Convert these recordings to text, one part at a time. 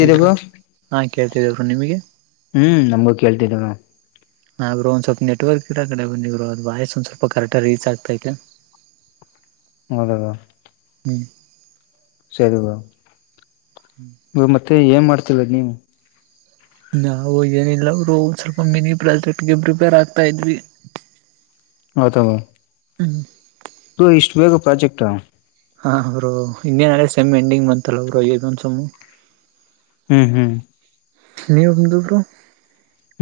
Hi bro ವು ಹಾ ಕೇಳ್ತಿದೆ ಬ್ರೋ ನಿಮಗೆ ಹ್ಮ್ ನಮಗೂ ಕೇಳ್ತಿದ್ದವ. ಹಾ ಬ್ರೋ ಒಂದ್ ಸ್ವಲ್ಪ ನೆಟ್ವರ್ಕ್ ಇರ ಕಡೆ ಬಂದಿದ್ರು ಅ್ ವಾಯ್ಸ್ ಒಂದ್ ಸ್ವಲ್ಪ ಕರೆಕ್ಟ ರೀಚ್ ಆಗ್ತಾತೆ. [inaudible] ಹೌದ ಬ್ರೋ. ಹ್ಮ್. ಸರಿ ಬ್ರೋ ಮತ್ತೆ ಏನ್ ಮಾಡ್ತಿರೋಡೂ ನೀವು. ನಾವು ಏನಿಲ್ಲ ಅವರು ಒಂದ ಸ್ವಲ್ಪ ಮಿನಿ ಪ್ರಾಜೆಕ್ಟ್ಗೆ ಪ್ರಿಪೇರ್ ಆಗ್ತಾ ಇದ್ವಿ. [inaudible] ಹೌದ. ಹ್. ತು ಇಷ್ಟಟ್ ಬೇಗ ಪ್ರಾಜೆಕ್ಟ್ ಹ. ಹಾ ಅವರು ಇನ್ನೇನಳೆ ಸಮ್ಮ್ ಎಂಡಿಂಗ್ ಬಂತಲ್ಲ ಅವರು ಸೊಮ್ಮು. ಹ್ಮ್ ಹ್ಮ್. ನೀವು ಬಂದು ಬ್ರೋ.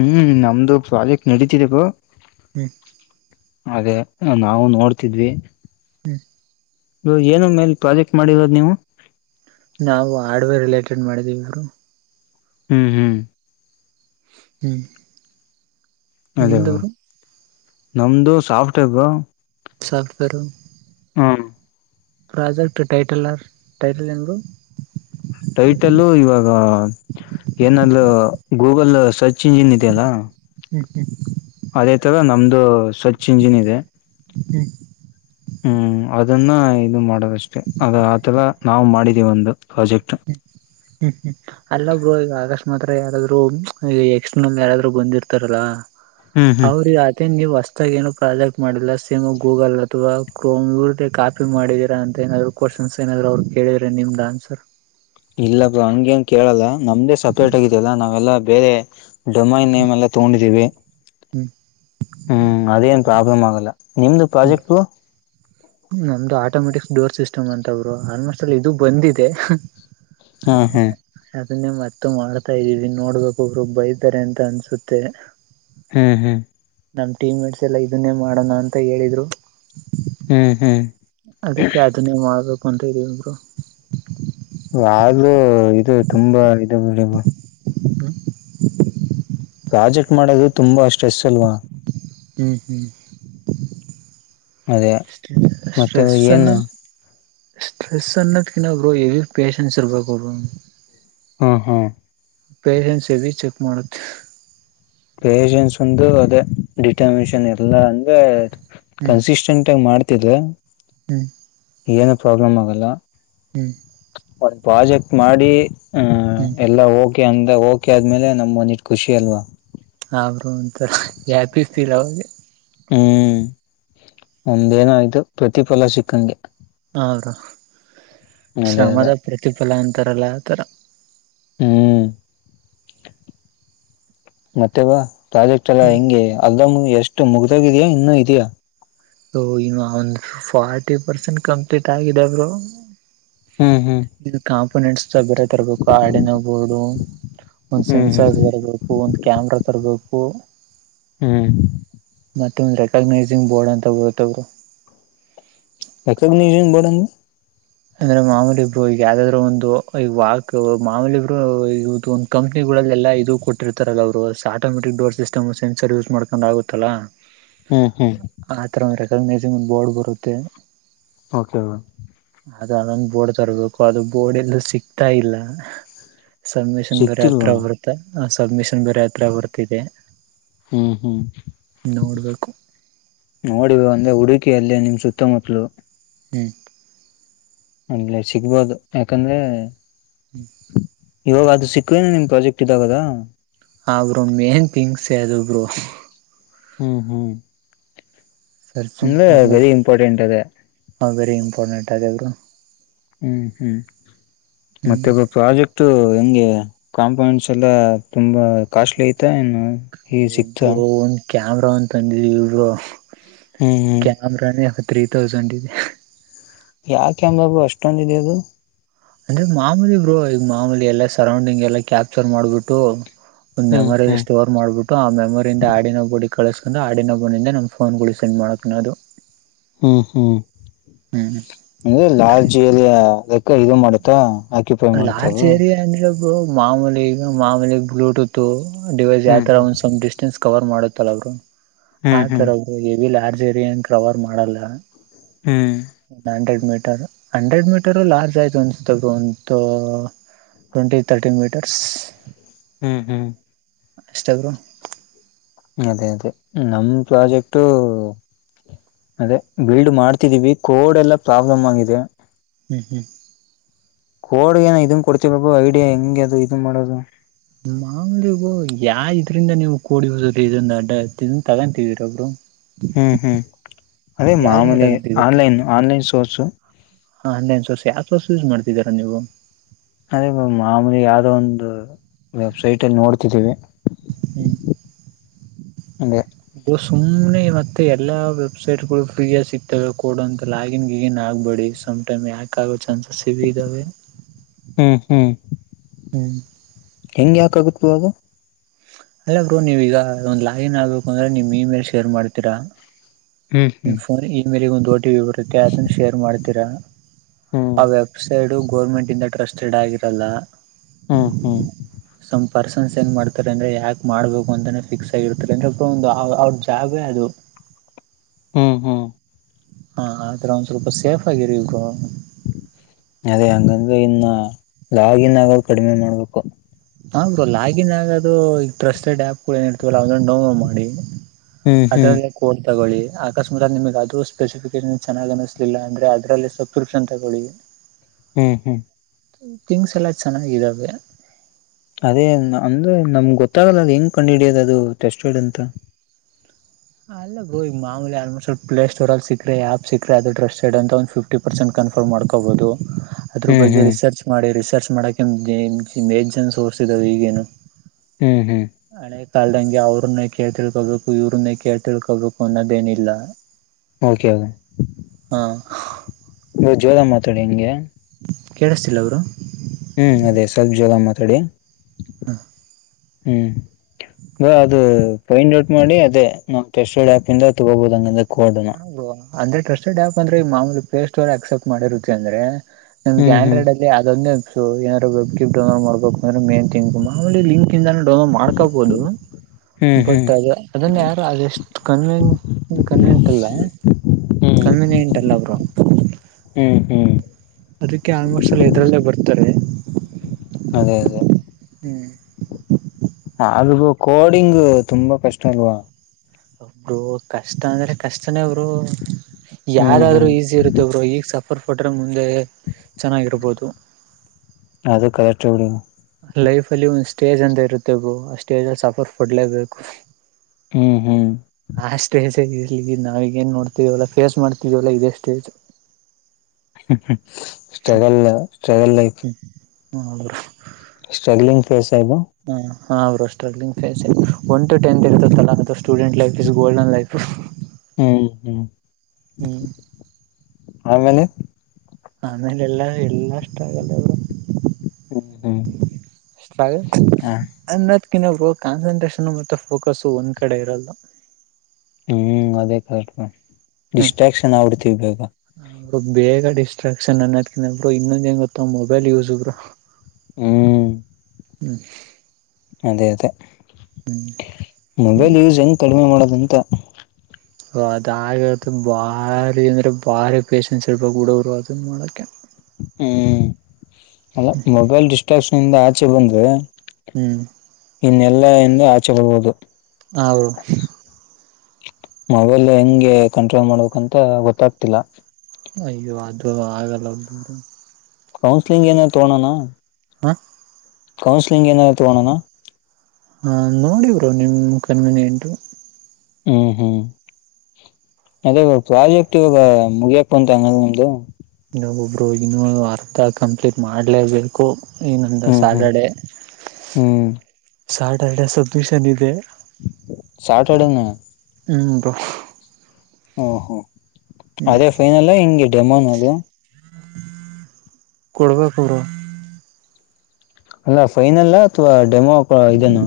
ಹ್ಮ್ ನಮ್ದು ಪ್ರಾಜೆಕ್ಟ್ ನಡೀತಿದೆ ಬೋ. ಹ್ಮ. ಅದೇ ನಾವು ನೋಡ್ತಿದ್ವಿ. ಹ್ಮ್. ಏನು ಮೇಲೆ ಪ್ರಾಜೆಕ್ಟ್ ಮಾಡಿರೋದು ನೀವು. ನಾವು ಹಾರ್ಡ್ವೇರ್ ರಿಲೇಟೆಡ್ ಮಾಡಿದೀವಿ ಬ್ರೋ. ಹ್ಮ್ ಹ್ಮ್. ಹ್ಮ್. ಅದೇ ನಿಮ್ದು ಬ್ರೋ. ನಮ್ದು ಸಾಫ್ಟ್ ವೇರ್ ಬ್ರೋ. ಸಾಫ್ಟ್ವೇರ್. ಹ್ಮ ಪ್ರಾಜೆಕ್ಟ್ ಟೈಟಲರ್ ಟೈಟಲ್ ಹೆಂಗರು ಟೈಟಲ್ಲ ಇವಾಗ ಏನಾದ್ ಗೂಗಲ್ ಸರ್ಚ್ ಇಂಜಿನ್ ಇದೆಯಲ್ಲಾ ಮಕೆ ಅದೇ ತರ ನಮ್ದು ಸ್ವಚ್ ಇಂಜಿನ್ ಇದೆ ಹ್ಮ್ ಹ್ಮ್ ಹ್ಮ್ ಅದನ್ನ ಇದು ಮಾಡೋದಷ್ಟೇ ಅದ ಆತರ ನಾವವು್ ಮಾಡಿದೀವಿ ಒಂದು ಪ್ರಾಜೆಕ್ಟ್ ಹ್ಮ್ ಹ್ಮ್ ಅಲ್ಲಬ್ರು ಈಗ ಆಗಸ್ಟ್ ಮಾತ್ರ ಯಾರಾದ್ರು ಈ ಎಕ್ಸ್ಟನಲ್ ಯಾರಾದ್ರು ಬೊಂದಿರ್ತಾರಲ್ಲ ಹ್ಮ್ ಹ್ಮ್ ಅವ್ರಿಗೆ ಅತನ್ ನೀವು ಅಸ್ ಏನು ಪ್ರಾಜೆಕ್ಟ್ ಮಾಡಿಲ್ಲ ಸೇಮ್ ಗೂಗಲ್ ಅಥವಾ ಕ್ರವ ಕಾಪಿ ಮಾಡಿದೀರಾ ಅಂತ ಏನಾದ್ೂ ಕವ ಸನ್ಸ ನಾದ್ರರು ಅವ್ರು ಕೇಳಿದ್ರೆ ನಿಮ್ದ ಆನ್ಸರ್ ಇಲ್ಲಪ್ಪ ಹಂಗೇನ್ ಕೇಳಲ್ಲ ನಮ್ದೇ ಸಪ್ರೇಟ್ ಆಗಿದಲ್ಲಾ ನಾವೆಲ್ಲಾ ಬೇರೆ ಡೊಮೈ ನೇಮ್ ಎಲ್ಲ ತಗೊಂಡಿದ್ದೀವಿ ಹ್ಮ್ ಹ್ಮ್ ಅದೇನ್ ಪ್ರಾಬ್ಲಮ್ ಆಗಲ್ಲ ನಿಮ್ದು ಹ್ಮ್ ಪ್ರಾಜೆಕ್ಟ ನಮ್ದು ಆಟೋಮೆಟಿಕ್ಸ್ ಡೋರ್ ಸಿಸ್ಟಮ್ ಅಂತ ಅವರು ಆಲ್ಮೋಸ್ಟ್ ಅಲ್ಲಿ ಇದು ಬಂದಿದೆ ಹಾ ಹಾ ಅದನ್ನೇ ಮತ್ತೆ ಮಾಡ್ತಾ ಇದ್ದೀವಿ ನೋಡ್ಬೇಕ ಒಬ್ರು ಬೈತಾರೆ ಅಂತ ಅನ್ಸುತ್ತೆ ಹ್ಮ್ ಹಾ ನಮ್ ಟೀಮ ಮೇಟ್ಸ್ ಎಲ್ಲ ಇದನ್ನೇ ಮಾಡೋಣ ಅಂತ ಹೇಳಿದ್ರು ಹ್ಮ್ ಹ್ಮ್ ಅದಕ್ಕೆ ಅದನ್ನೇ ಮಾಡ್ಬೇಕು ಅಂತ ಇದೀವಿಬ್ರು ಆದೂ ಇದು ತುಂಬಾ ಇದುಮ್ಮ ಹ ಪ್ರಾಜೆಕ್ಟ್ ಮಾಡೋದು ತುಂಬಾ ಸ್ಟ್ರೆಸ್ ಅಲ್ವಾ ಹ್ಮ್ ಹ್ಮ್ ಅದೇ ್ಟ ಮತ್ತೆ ಸ್ಟ್ರಸ್ ಅನ ಏನು ಸ್ಟ್ರೆಸ್ ಅನ್ನ್ಣದಕಿನ ಬರ ಎವಿ ಪಷನ್ಸ್ ಇಬೇಕ ಬ ಹಾ ಹಾ ಪೇಷೆನ್ಸ್ ಎವಿ ಚೆಕ್ ಮಾಡುತ್ತೆ ಪಷನ್ಸ್ ಒಂದು ಅದೇ ಡಿಟಮಿನಷನ್ ಎಲ್ಲಾ ಅಂದ್ರೆ ಹ್ಮ್ ಕನ್ಸಿಸ್ಟೆಂಟ್ ಆಗಿ ಮಾಡ್ತಿದ ಹ್ಮ್ ಏನು ಪ್ರಾಬ್ಲಮ್ ಆಗಲ್ಲ ಹ್ಮ್ ಒಂದು್ ಪ್ರಾಜೆಕ್ಟ್ ಮಾಡಿ ಆಹ ಹ್ಮ್ ಎಲ್ಲಾ ಹೋಗಿ ೆ ಅಂದ್ರ ಓಕೆ ಆದ್ಮೇಲೆ ನಮ್ ಮನಿಟ್ ಖುಷಿ ಅಲ್ವಾ ರು ಅಂತ ಯ್ಯಾಪಿ ಫೀಲ್ ಅವೆ ಹ್ಮ್ ಒಂದೇನಾಯಯ್ತು ಪ್ರತಿಫಲ ಸಿಕ್ಕಂಗೆ ಅವರು ಅದೇ ಅದೇ ಶ್ರಮದ ಪ್ರತಿಫಲ ಅಂತಾರಲ್ಲ ಆತರ ಹ್ಮ್ ಮತ್ತೆವಾ ಪ್ರಾಜೆಕ್ಟ್ ಎಲ್ಲಾ ಹೆಂಗೆ ಅಲ್ದ ಎಷ್ಟು ಮುಗ್ದಾಗಿದಯಾ ಇನ್ನುೂ ಇದಯಾ ನ್ನು ಒಂದು ಫಾರ್ಟಿ ಪರ್ಸೆಂಟ್ ಕಂಪ್ಲೀಟ್ ಆಗಿದೆಬ್ರು ಹ್ಮ್ ಹ್ಮ್ ಇದು ಕಾಂಪೊನೆಂಟ್ಸ್ ಬೇರೆ ತರಬೇಕು ಆಾಡಿನ ಬೋರ್ಡು ಒಂದ್ ಹ್ಮ್ ಹ್ಮ್ ಸೆನ್ಸಾರ್ ತರಬೇಕು ಒಂದ್ ಕ್ಯಾಮ್ರಾ ತರಬೇಕು ಹ್ಮ್ ಮತ್ತೊಂದು ರೆಕಾಗನೈಸಿಂಗ್ ಬೋರ್ಡ್ ಅಂತ ಬರುತ್ತವರು ಅಕ ಬಡ ಅಂದ್ರೆ ಮಾಮೂಲಿಬರು ಈಗ ಯಾವ್ದಾದ್ರು ಒಂದು ಈ ವಾಕ್ ಮಾಮೂಲಿಬ್ರು ಒ ಕಂಪ್ನಿ ಲ್ಲ ಇದು ಕೊಟ್ಟಿರ್ತಾರಲ್ಲ ಅವರು ಆಟೋಮೆಟಿಕ್ ಡೋರ್ಿಸ್ಟಮ್ ಸೆನ್ಸರ್ ಯೂಸ್ ಮಾಡ್ಕೊಂಡ್ ಆಗುತ್ತಲ್ಲ ಹ್ಮ್ ಹ್ಮ್ ಆಥರ ಒಂದ್ ರೆಕಗ್ನೈಸಿಂಗ್ ಬೋರ್ಡ್ ಬರುತ್ತೆ ಓಕೆ ಮ್ ಅದು ಅದೊಂದು ಬೋರ್ಡ್ ತರ್ಬೇಕು ಅದು ಬೋರ್ಡ್ ಎಲ್ಲೂ ಸಿಗ್ತಾ ಇಲ್ಲ ಸಬ್ಮಿಷನ್ ಬರ ಸಿಕ್ತಿಲ್ವಾ ಹತ್ರ ಬರ್ತ ಸಬ್ಮಿಷನ್ ಬರೆ ಹತ್ರ ಬರ್ತದೆ ಹ್ಮ್ ಹ್ಮ್ ನೋಡಿ ಅಂದ್ರೆ ಹುಡುಕಿಯಲ್ಲೇ ನಿಮ್ ಸುತ್ತಮುತ್ತಲುು ಹ್ಮ್ ಅಲೆ ಸಿಗ್ಬೋದು ಯಾಕಂದ್ರೆ ಹ್ಮ್ ಇವಾಗ ಅದು ಸಿಕ್ಕುವೇನ ನಿನ್ ಪ್ರಾಜೆಕ್ಟ್ ಇದಾಗದ ಹರು ಮೇನ್ ಗ್ಸ್ ಅಬ್ರು ಹ್ಮ್ ಹ್ಮ್ ಸರ್ಚ್ ಅಂದ ವೆರಿ ಇಂಪಾರ್ಟೆಂಟ್ ಅದೇ ಹಾ ವೆರಿ ಇಂಪಾರ್ಟೆಂಟ್ ಅವರು ಹ್ಮ್ ಹ್ಮ್ ಹ್ಮ್ ಮತ್ತೆಬ್ಬ ಪ್ರಾಜೆಕ್ಟ ಹೆಂಗೆ ಕಾಂಪೌಂಡಸ್ ಎಲ್ಲ ತುಂಬಾ ಕಾಸ್ಟ್ಲಿ ಐತ ಏನು ಈ ಸಿಕ್ತಾ ಬ್ರೋ ಒಂದ್ ಕ್ಯಾಮ್ರಾ ಒಂತ ತಂದಿದವಿ ಇರು ಹ್ಮ್ ಹ್ಮ್ ಕ್ಯಾಮ್ರಾನೇ ತ್ರೀ ತೌಸಂಡ್ ಇದೆ ಯಾಕೆ ಬಾಬು ಅಷ್ಟೊಂದ ಇದೆಯ ಅದು ಅಂದ್ರೆ ಮಾಮೂಲಿ ಬ್ರರು ಈಗ ಮಾಮೂಲಿ ಎಲ್ಲಾ ಸರೌಂಡಿಂಗ್ ಎಲ್ಲಾ ಕ್ಯಾಪ್ಚರ್ ಮಾಡ್ಬಿಟ್ಟು ಒಂದ್ ಹ್ಮ್ ಮೆಮೊರಿ ಹ್ಮ್ ಸ್ಟೋರ್ ಮಾಡ್ಬಿಟ್ಟು ಆ ಮೆಮೊರಿಯಂದ ಆಡಿನೋಗಬುಡಿ ಕಳಿಸ್ಕೊಂಡು ಆಡಿನಬನಿಂದ ನಮ್ಮ ಫೋನ್ಗಳು ಸೆಂಡ್ ಮಾಡೋಕೆಣ ಅದು ಹ್ಮ್ ಹ್ಮ್ ಅ್ರೆ ಆತರ ಇದೆ. ಲಾಲ್ಜಿರಿ ಲೆಕ್ಕ ಇದು ಮಾಡ ಆತ್ತಾ ಆಕ್ಯುಪೈ ಲಾರ್ಜ್ ಮಾಡ್ತರು ಏರಿಯಾ ಅಂದ್ರೆ ಮಾಮೂಲಿ ಮಾಮೂಲಿ ಬ್ಲೂಟೂತ್ ಡಿವೈಸ್ ಹ್ಮ್ ಯಾವತರ ಹ್ಮ್ ಒಂದ್ ಡಿಸ್ಟೆನ್ಸ್ ಕವರ್ ಮಾಡುತ್ತಲ್ಲ ಅವರು ಹ್ಮ್ ಆಥರ ಹ್ಮ್ ಅವರು ಎವಿ ಲಾರ್ಜ್ ಏರಿಯಾ ಕವರ್ ಮಾಡಲ್ಲ hundred metre hundred metre large ಆಯ್ತ ತಗೋಂತ ಟ್ವೆಂಟಿ ತರ್ಟಿ ಮೀಟರ್ಸ್ ಹ್ಮ್ ಹ್ಮ್ ಇನ್ಸ್ಟಾಗ್ರಾಮ ಅದೇ ಅದೇ ನಮ್ಮ ಪ್ರಾಜೆಕ್ಟ ಅದೇ ಬಿಲ್ಡ್ ಮಾಡ್ತಿದ್ದೀವಿ ಕೋಡ್ ಎಲ್ಲಾ ಪ್ರಾಬ್ಲಮ್ ಆಗಿದೆ ಹ್ಮ್ ಹ್ಮ್ ಕೋಡ್ಗ ಏ ಇದನ್ ಕೊಡ್ತವಿ ಬಾಬ ಐಡಿಯಾ ಹೆಂಗಗೆ ಅದು ಇದನ್ ಮಾಡೋದು ಮಾಮ್ಲಿಗ ಯಾ ಇದ್ರಿಂದ ನೀವು ಕೂಡಿ ಹುದ್ರ ಇದಂದು ಅಡ್ಡ ಇದನ್ ತಗೊಂತಿವರೊಬ್ರು ಹ್ಮ್ ಹ್ಮ್ ಅದೇ ಯಾವ್ದ್ರಿಂದ ಮಾಮೂಲೆ ಆನ್ಲೈನ್ ಆನ್ಲೈನ್ ಸೋರ್ಸು ಹಾ ಹನ್ನೆ ಸರ್ಸಿ ಆ ಸ ವರ್ಸ ಯೂಸ್ ಮಾಡ್ತಿದರಾ ನೀವು ಅದೇ ಮಾಮೂಲಿ ಯಾವ್ದೋ ಒಂದು ವೆಬ್ಸೈಟ್ ಅಲ್ಲಿ ನೋಡ್ತಿದ್ದೀವಿ ಹ ಅದೇ ಒ ಸುಮನೆ ಇವತ್ತೆ ಎಲ್ಲಾ ವೆಬ್ಸೈಟ್ ಗಳು ಫ್ರೀಯ ಸಿಗ್ತವೆ ಕೋಡ್ ಅಂತ ಲಾಗಿನ್ ಗಿಗಿನ್ ಆ ಹಬೇಡಿ ಸಮ್ ಟೈಮ್ ಯಾಕಾಗೊ ಚಾನ್ಸ್ ಹ್ಮ್ ಹ್ಮ್ [unintelligible] ಹೆಂಗ್ ಯಾಕ ಆಗತ್ ಅವಾಗ ಅಲ್ಲ ಬ್ರೋ ನೀವೀಗ ಒಂದ್ ಲಾಗಿನ್ ಆಗ್ಬೇಕು ಅಂದ್ರೆ ನಿಮ್ ಇಮೇಲ್ ಶೇರ್ ಮಾಡ್ತೀರಾ ಹ್ಮ್ ನಿಮ್ಮ ಹ್ಮ್ ಫೋನ್ ಇಮೇಲಗೆ ಒಂದು ಓಟಿ ಪಿ ಬರುತ್ತೆ ಅದನ್ನ ಶೇರ್ ಮಾಡ್ತೀರಾ ಹ್ಮ್ ಆ ವೆಬ್ಸೈಡು ಗೋರ್ಮೆಂಟ್ ಇಂದ ಟ್ರಸ್ಟೆಡ್ ಆಗಿರಲ್ಲ [inaudible] ಹ್ಮ್ ಹ್ಮ್ ಏನ್ ಮಾಡ್ತಾರೆ ಅಂದ್ರೆ ಯಾಕೆ ಮಾಡ್ಬೇಕು ಅಂತಾನೆ ಫಿಕ್ಸ್ ಆಗಿರ್ತಾರೆ ಅಂದ್ರೆ ಅ ಒ ಅವ್ರ ಜಾಬೇ ಅದು [inaudible] [inaudible] ಹಾ ಆ್ರ ಒಂದ್ ಆ ತರ ಸ್ವಲ್ಪ ಸೇಫ್ ಆಗಿರಿ ಬ್ರೊ ಅದೇ ಹಂಗಂದ್ರೆ ಇನ್ನ ಲಾಗಿನ್ ಆಗದು ಕಡಿಮೆ ಮಾಡ್ಬೇಕು ಆು ಬ್ರೋ ಲಾಗಿನ್ ಆಗೋದು ಈಗ ಟ್ರಸ್ಟೆಡ್ ಆ್ಯಪ್ ಗಳು ಏನ ಇರ್ತವಲ್ಲ ಅವದಂದು ಡೌನ್ಲೋಡ್ ಮಾಡಿ ಹ್ಮ್ ಹ್ಮ್ [unintelligible] ತಗೊಳ್ಳಿ ಆಕಸ್ಮಾದಲ್ಲಿ ನಿಮಗ್ ಅದು ಸ್ಪೆಸಿಫಿಕೇಶನ್ ಚೆನ್ನಾಗಿ ಅನ್ನಿಸ್ಲಿಲ್ಲ ಅಂದ್ರೆ ಅದ್ರಲ್ಲಿ ಸತ್ಪ್ರೂಷನ್ ತಗೊಳ್ಳಿ ಹ್ಮ್ ಹ್ಮ್ ಥಿಂಗ್ಸ್ ಎಲ್ಲ ಚೆನ್ನಾಗಿದಾವೆ ಅದೇ ಅಂದ್ರೆ ನಮ್ ಗೊತ್ತಾಗಲ್ಲ ಅ ಹೆಂಗ್ ಕಂಡುಹಿಡಿಯೋದು ಅದು ಟೆಸ್ಟಡ್ ಅಂತ ಅಲ್ಲ ಗೋ ಈಗ ಮಾಮೂಲಿ ಎರಡ್ಮೂರು ಸಲ ಪ್ಲೇ ಸ್ಟೋರಲ್ಲಿ ಸಿಕ್ಕರೆ ಯಾಪ್ ಸಿಕ್ರೆ ಕಸ್ಟರ್ಡ್ ಅಂತ ಫಿಫ್ಟಿ ಪರ್ಸೆಂಟ್ ಅಂತ ಕ ಕನ್ಫರ್ಮ್ ಮಾಡ್ಕೊಬೋದು ಹ್ಮ್ ಹ್ಮ್ [inaudible] ಹ್ಮ್ ಹ್ಮ್ ನಾಳೆಬ್ ಕಾಲ್ದಂಗೆ ಅವ್ರನ್ನೇ ಕೇಳ್ ತಿಳ್ಕೊಬೇಕು ಇವ್ರನ್ನೇ ಕೇಳ್ ತಿಳ್ಕೊಬೇಕು ಅನ್ನೋದೇನಿಲ್ಲ ಓಕೆ. ಹಾ ನೀ ಜೋಧ ಮಾತಾಡಿ ಹೆಂಗೆ ಕೇಳಿಸ್ತಿಲ್ಲ ಅವರು ಹ್ಮ್ ಅದೇ ಸ್ವಲ್ಪ ಜೋರಾಗಿ ಮಾತಾಡಿ ಹಾ ಹ್ಮ್ ಕ್ಯಾ ಅ ಅದು ಫೈಂಡ್ ಔಟ್ ಮಾಡಿ ಅದೇ ಮತ್ತೆ ಯಶೋಡ್ ಆಪ್ ಇಂದ ತಗೋಬಹದು ಹಂಗಂದ್ರೆ. ಕೋಡ್ನ ಹ ಬ್ರೋ ಆಂಡ್ರೆ ಟ್ರಸ್ಟೆಡ್ ಆ್ಯಪ್ ಅಂದ್ರೆ ಮಾಮೂಲಿ ಪ್ಲೇ ಸ್ಟೋರ್ ಅಕ್ಸೆಪ್ಟ ಮಾಡಿರುತ್ತೆ ಅಂದ್ರೆ ಹ ಹ್ಮ್ ಹ್ಮ್ ಆಂಡ್ರ್ಡ್ ಅಂದ್ರೆ ಅದೊಂದೇಪ್ಸ್ ಏನಾದ್ರು ಕಿಪ್ ಡೌನ್ಲೋಡ್ ಮಾಡ್ಬೇಕು ಮೇಥಿಂಕ್ ಮಾಮೂಲಿ ಲಿಂಕ್ಇಂದನು ಡೌನ್ಲೋಡ್ ಮಾಡ್ಕೊಬಹುದು ಹ್ಮ್ ಬಟ್ ಹ್ಮ್ ಅದ ಅದನ್ನ ಯಾರು ಅದೆಷ್ಟು ಕನ್ನ್ ಕನ್ನ್ ಹ್ಮ್ [inaudible] ಹ್ಮ್ ಹ್ಮ್ ಅದಕ್ಕೆ ಆಲ್ಮೋಶಲ್ಲಿ ಇದದ್ರಲ್ಲೇ ಬರ್ತಾರೆ ಅದೇ ಅದೇ ಹ್ಮ್ ಅಲಗೂ ಕೋಡಿಂಗ್ ತುಂಬಾ ಕಷ್ಟ ಅಲ್ವಾ ಒಬ್ರು ಕಷ್ಟ ಅಂದ್ರೆ ಕಷ್ಟನೇ ಒಬ್ರು ಹ್ಮ್ ಯಾರಾದ್ರು ಹ್ಮ್ ಈಸಿ ಇರುತ್ತ ಬ್ರೋ ಈಗ ಸಬ್ ಫರ್ ಕೊಟರೆೆ ಮುಂದೆ ಚೆನ್ನಾಗಿರ್ಬೋದು ಅದು ಕಯಾ ಚೋನು ಆದ್ ಲೈಫ ಅಲ್ಲಿ ಒಂದ್ ಸ್ಟೇಜ್ ಅಂತ ಇರುತ್ತೆಗೋ ಆ ಸ್ಟೇಜ್ ಅಲ್ಲಿ ಸಫರ್ ಪಡ್ಲೇಬೇಕು ಹ್ಮ್ ಹ್ಮ್ ಆ ಸ್ಟೇಜಗಿರಿಲಿ ನಾವೀಗ ಏನ್ ನೋಡ್ತವಲ್ಲಾ ಫೇಸ್ ಮಾಡ್ತಿವಲ್ಲಾ ಇದೇ stage [unintelligible] hmm hmm struggle struggle life life [inaudible] sterling phase I know ಹಾ ಹಾ bro struggling face one to tenth ಇರ್ತತಾಲ ಅ student life is golden life ಹ್ಮ್ ಹ್ಮ್ ಹ್ಮ್ ಆಮೇಲೆ ಆಮೇಲೆ ಎಲ್ಲಾ ಎಲ್ಲಾ ಅಷ್ಟ ಸ್ಟ್ರಗಲ್ ಹ್ಮ್ ಹ್ಮ್ ಹ ಬ್ರೋ [inaudible] ಅ [unintelligible] ಕ ಕಾನ್ಸಂಟ್ರೇಷ ಮತ್ತೆ ಫೋಕಸು ಹ್ಮ್ ಅದೇ ಕಸ್ಟಾ ಹ್ಮ್ ಡಿಸ್ಟ್ರಾಕ್ಷನ್ ಆಗ್ಬಿಡ್ತೀವಿ ಬೇಗ ಬೇಗ ಡಿಸ್ಟ್ರಾಕ್ಷನ್ ಅನ್ನೋದಿಕಿನಾ ಇನ್ನೊಂದ್ ಹೆಂಗ ಗೊತ್ತ ಮೊಬೈಲ್ ಯೂಸ್ ಬ್ರೋ ಹ್ಮ ಹ್ಮ ಅದೇ ಅದೇ ಹ್ಮ್ ಮೊಬೈಲ್ ಯೂಸ್ ಹೆಂಗ್ ಕಡಿಮೆ ಮಾಡೋದಂತ ಒ ಅದಾಗತ ಭಾರಿ ಅಂದರೆೆ ಭಾರಿ ಪೇಶಷನ್ಸ್ ಇರ್ಬೇಕು ಹುಡಗರು ಅದನ್ನ ಮಾಡೋಕ್ಕೆ ಹ್ಮ್ ಅಲ್ಲ ಮೊಬೈಲ್ ಡಿಸ್ಟ್ರಾಕ್ಷನ್ ಇಂದ ಆಚೆ ಬಂದ್ರೆ ಹ್ಮ್ ನ್ನೆಲ್ಲಾ ಇಂದೇ ಆಚೆ ಬರಬಹುದು ಹ ಬ್ರೋ ಮೊಬೈಲ್ ಹೆಂಗೆ ಕಂಟ್ರೋಲ್ ಮಾಡ್ಬೇಕಂತ ಗೊತ್ತಾಗ್ತಿಲ್ಲ ಅಯ್ಯೋ ಅದು ಆಗಲ್ಲ ಬ್ರೋ ಕೌನ್ಸಿಲಿಂಗ್ ಏನನಾ ತೋಗೊಣೋಣ ಹಾ ಕೌನ್ಸಿಲಿಂಗ್ ಏನರಾ ತಗಣೋನಾ ಹಾ ನೋಡಿ ಬ್ರೋ ಕನ್ವಿನೆಂಟ್ ಹ್ಮ ಹ್ಮ್ ಅದೇ ಇವಾಗ ಪ್ರಾಜೆಕ್ಟ್ ಇವಾಗ ಮುಗಿಯಕೆ ಬಂತು ಅಂಗಂದ್ರ ನಿಮ್ದು ಒಬ್ರು ಇನ್ನುೂ ಅರ್ಧ ಕಂಪ್ಲೀಟ್ ಮಾಡ್ಲೇಬೇಕು ಇನೊಂದು ಹ್ಮ್ ಹ್ಮ್ ಸ್ಯಾಟರ್ಡೆ ಹ್ಮ್ ಸ್ಯಾಟರ್ಡೆ ಸಬ್ಮಿಷನ್ ಇದೆ ಸ್ಯಾಟರ್ಡೇನಾ ಹ್ಮ ಬ್ರೋ ಓ ಒ ಹ್ಮ್ ಅದೇ ಕೊಡ್ಬೇಕು ಬ್ರೋ ಅಲ್ಲ ಫೈನಲ್ ಅಥವಾ ಡೆಮೋ ಪ ಇದನಾ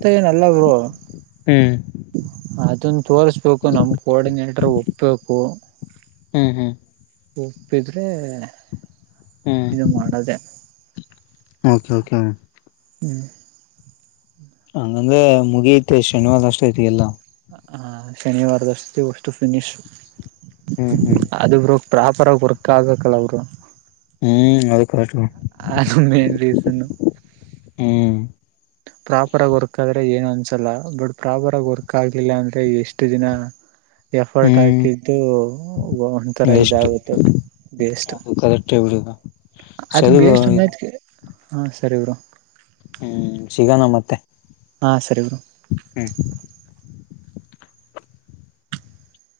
ಮತ್ತೆ ನಲ್ಲ ಬ್ರೋ ಅದನ್ ತೋರ್ಸ್ಬೇಕು ನಮ್ ಕೋಆರ್ಡಿನೇಟರ್ ಒಪ್ಬೇಕು ಹ್ಮ್ ಹ್ಮ್ ಒಪ್ಪಿದ್ರೆ ಹ್ಮ್ ಇದು ಮಾಡೋದೆೇ ಓಕೆ ಓಕೆ ಹ್ಮ್ ಹಂಗಂದ್ರೆ ಮುಗಿಯತೆ ಶನಿವಾರ ಅನ್ನೋಸ್ಟೊತ್ತಿಗೆಲ್ಲ ಆ ಶನಿವಾರ ಹ್ಮ್ ಹ್ಮ್ ಪ್ರಾಪರ ಆಾಗಿ ವರ್ಕ್ ಆಗಬೆಕ್ಕಲ್ಲ ಬ್ರೋ ಹ್ಮ್ ಹೌದ ಅದು ಮೇನ್ ರೀಸನ್ನು ಹ್ಮ್ ಪ್ರಾಪರ್ ಆಗಿ ವರ್ಕ್ ಆದ್ರೆ ಏನು ಅನ್ಸಲ್ಲ ಬಟ್ ಪ್ರಾಪರ್ ಆಗಿ ವರ್ಕ್ ಆಗ್ಲಿಲ್ಲ ಅಂದ್ರೆ ಎಷ್ಟು ದಿನ ಎಫರ್ಟ್ ಹ್ಮ್ ಹಾಕಿದ್ದು ಒಂಥರ ಎಷ್ಟು ಇದಾಗುತ್ತವ ವೇಸ್ಟ್ ಅದು ಕರೆಕ್ಟ್ ಬಿಡುದು ಅದು ಸರಿ ಬ್ರೋ ವೇಸ್ಟ್ ಅನ್ನೋದಕ್ಕೆ ಹಾ ಸರಿ ಬ್ರೋ ಹ್ಮ್ ಸಿಗಣ ಮತ್ತೆ ಹಾ ಸರಿ ಬ್ರೋ ಹ್ಮ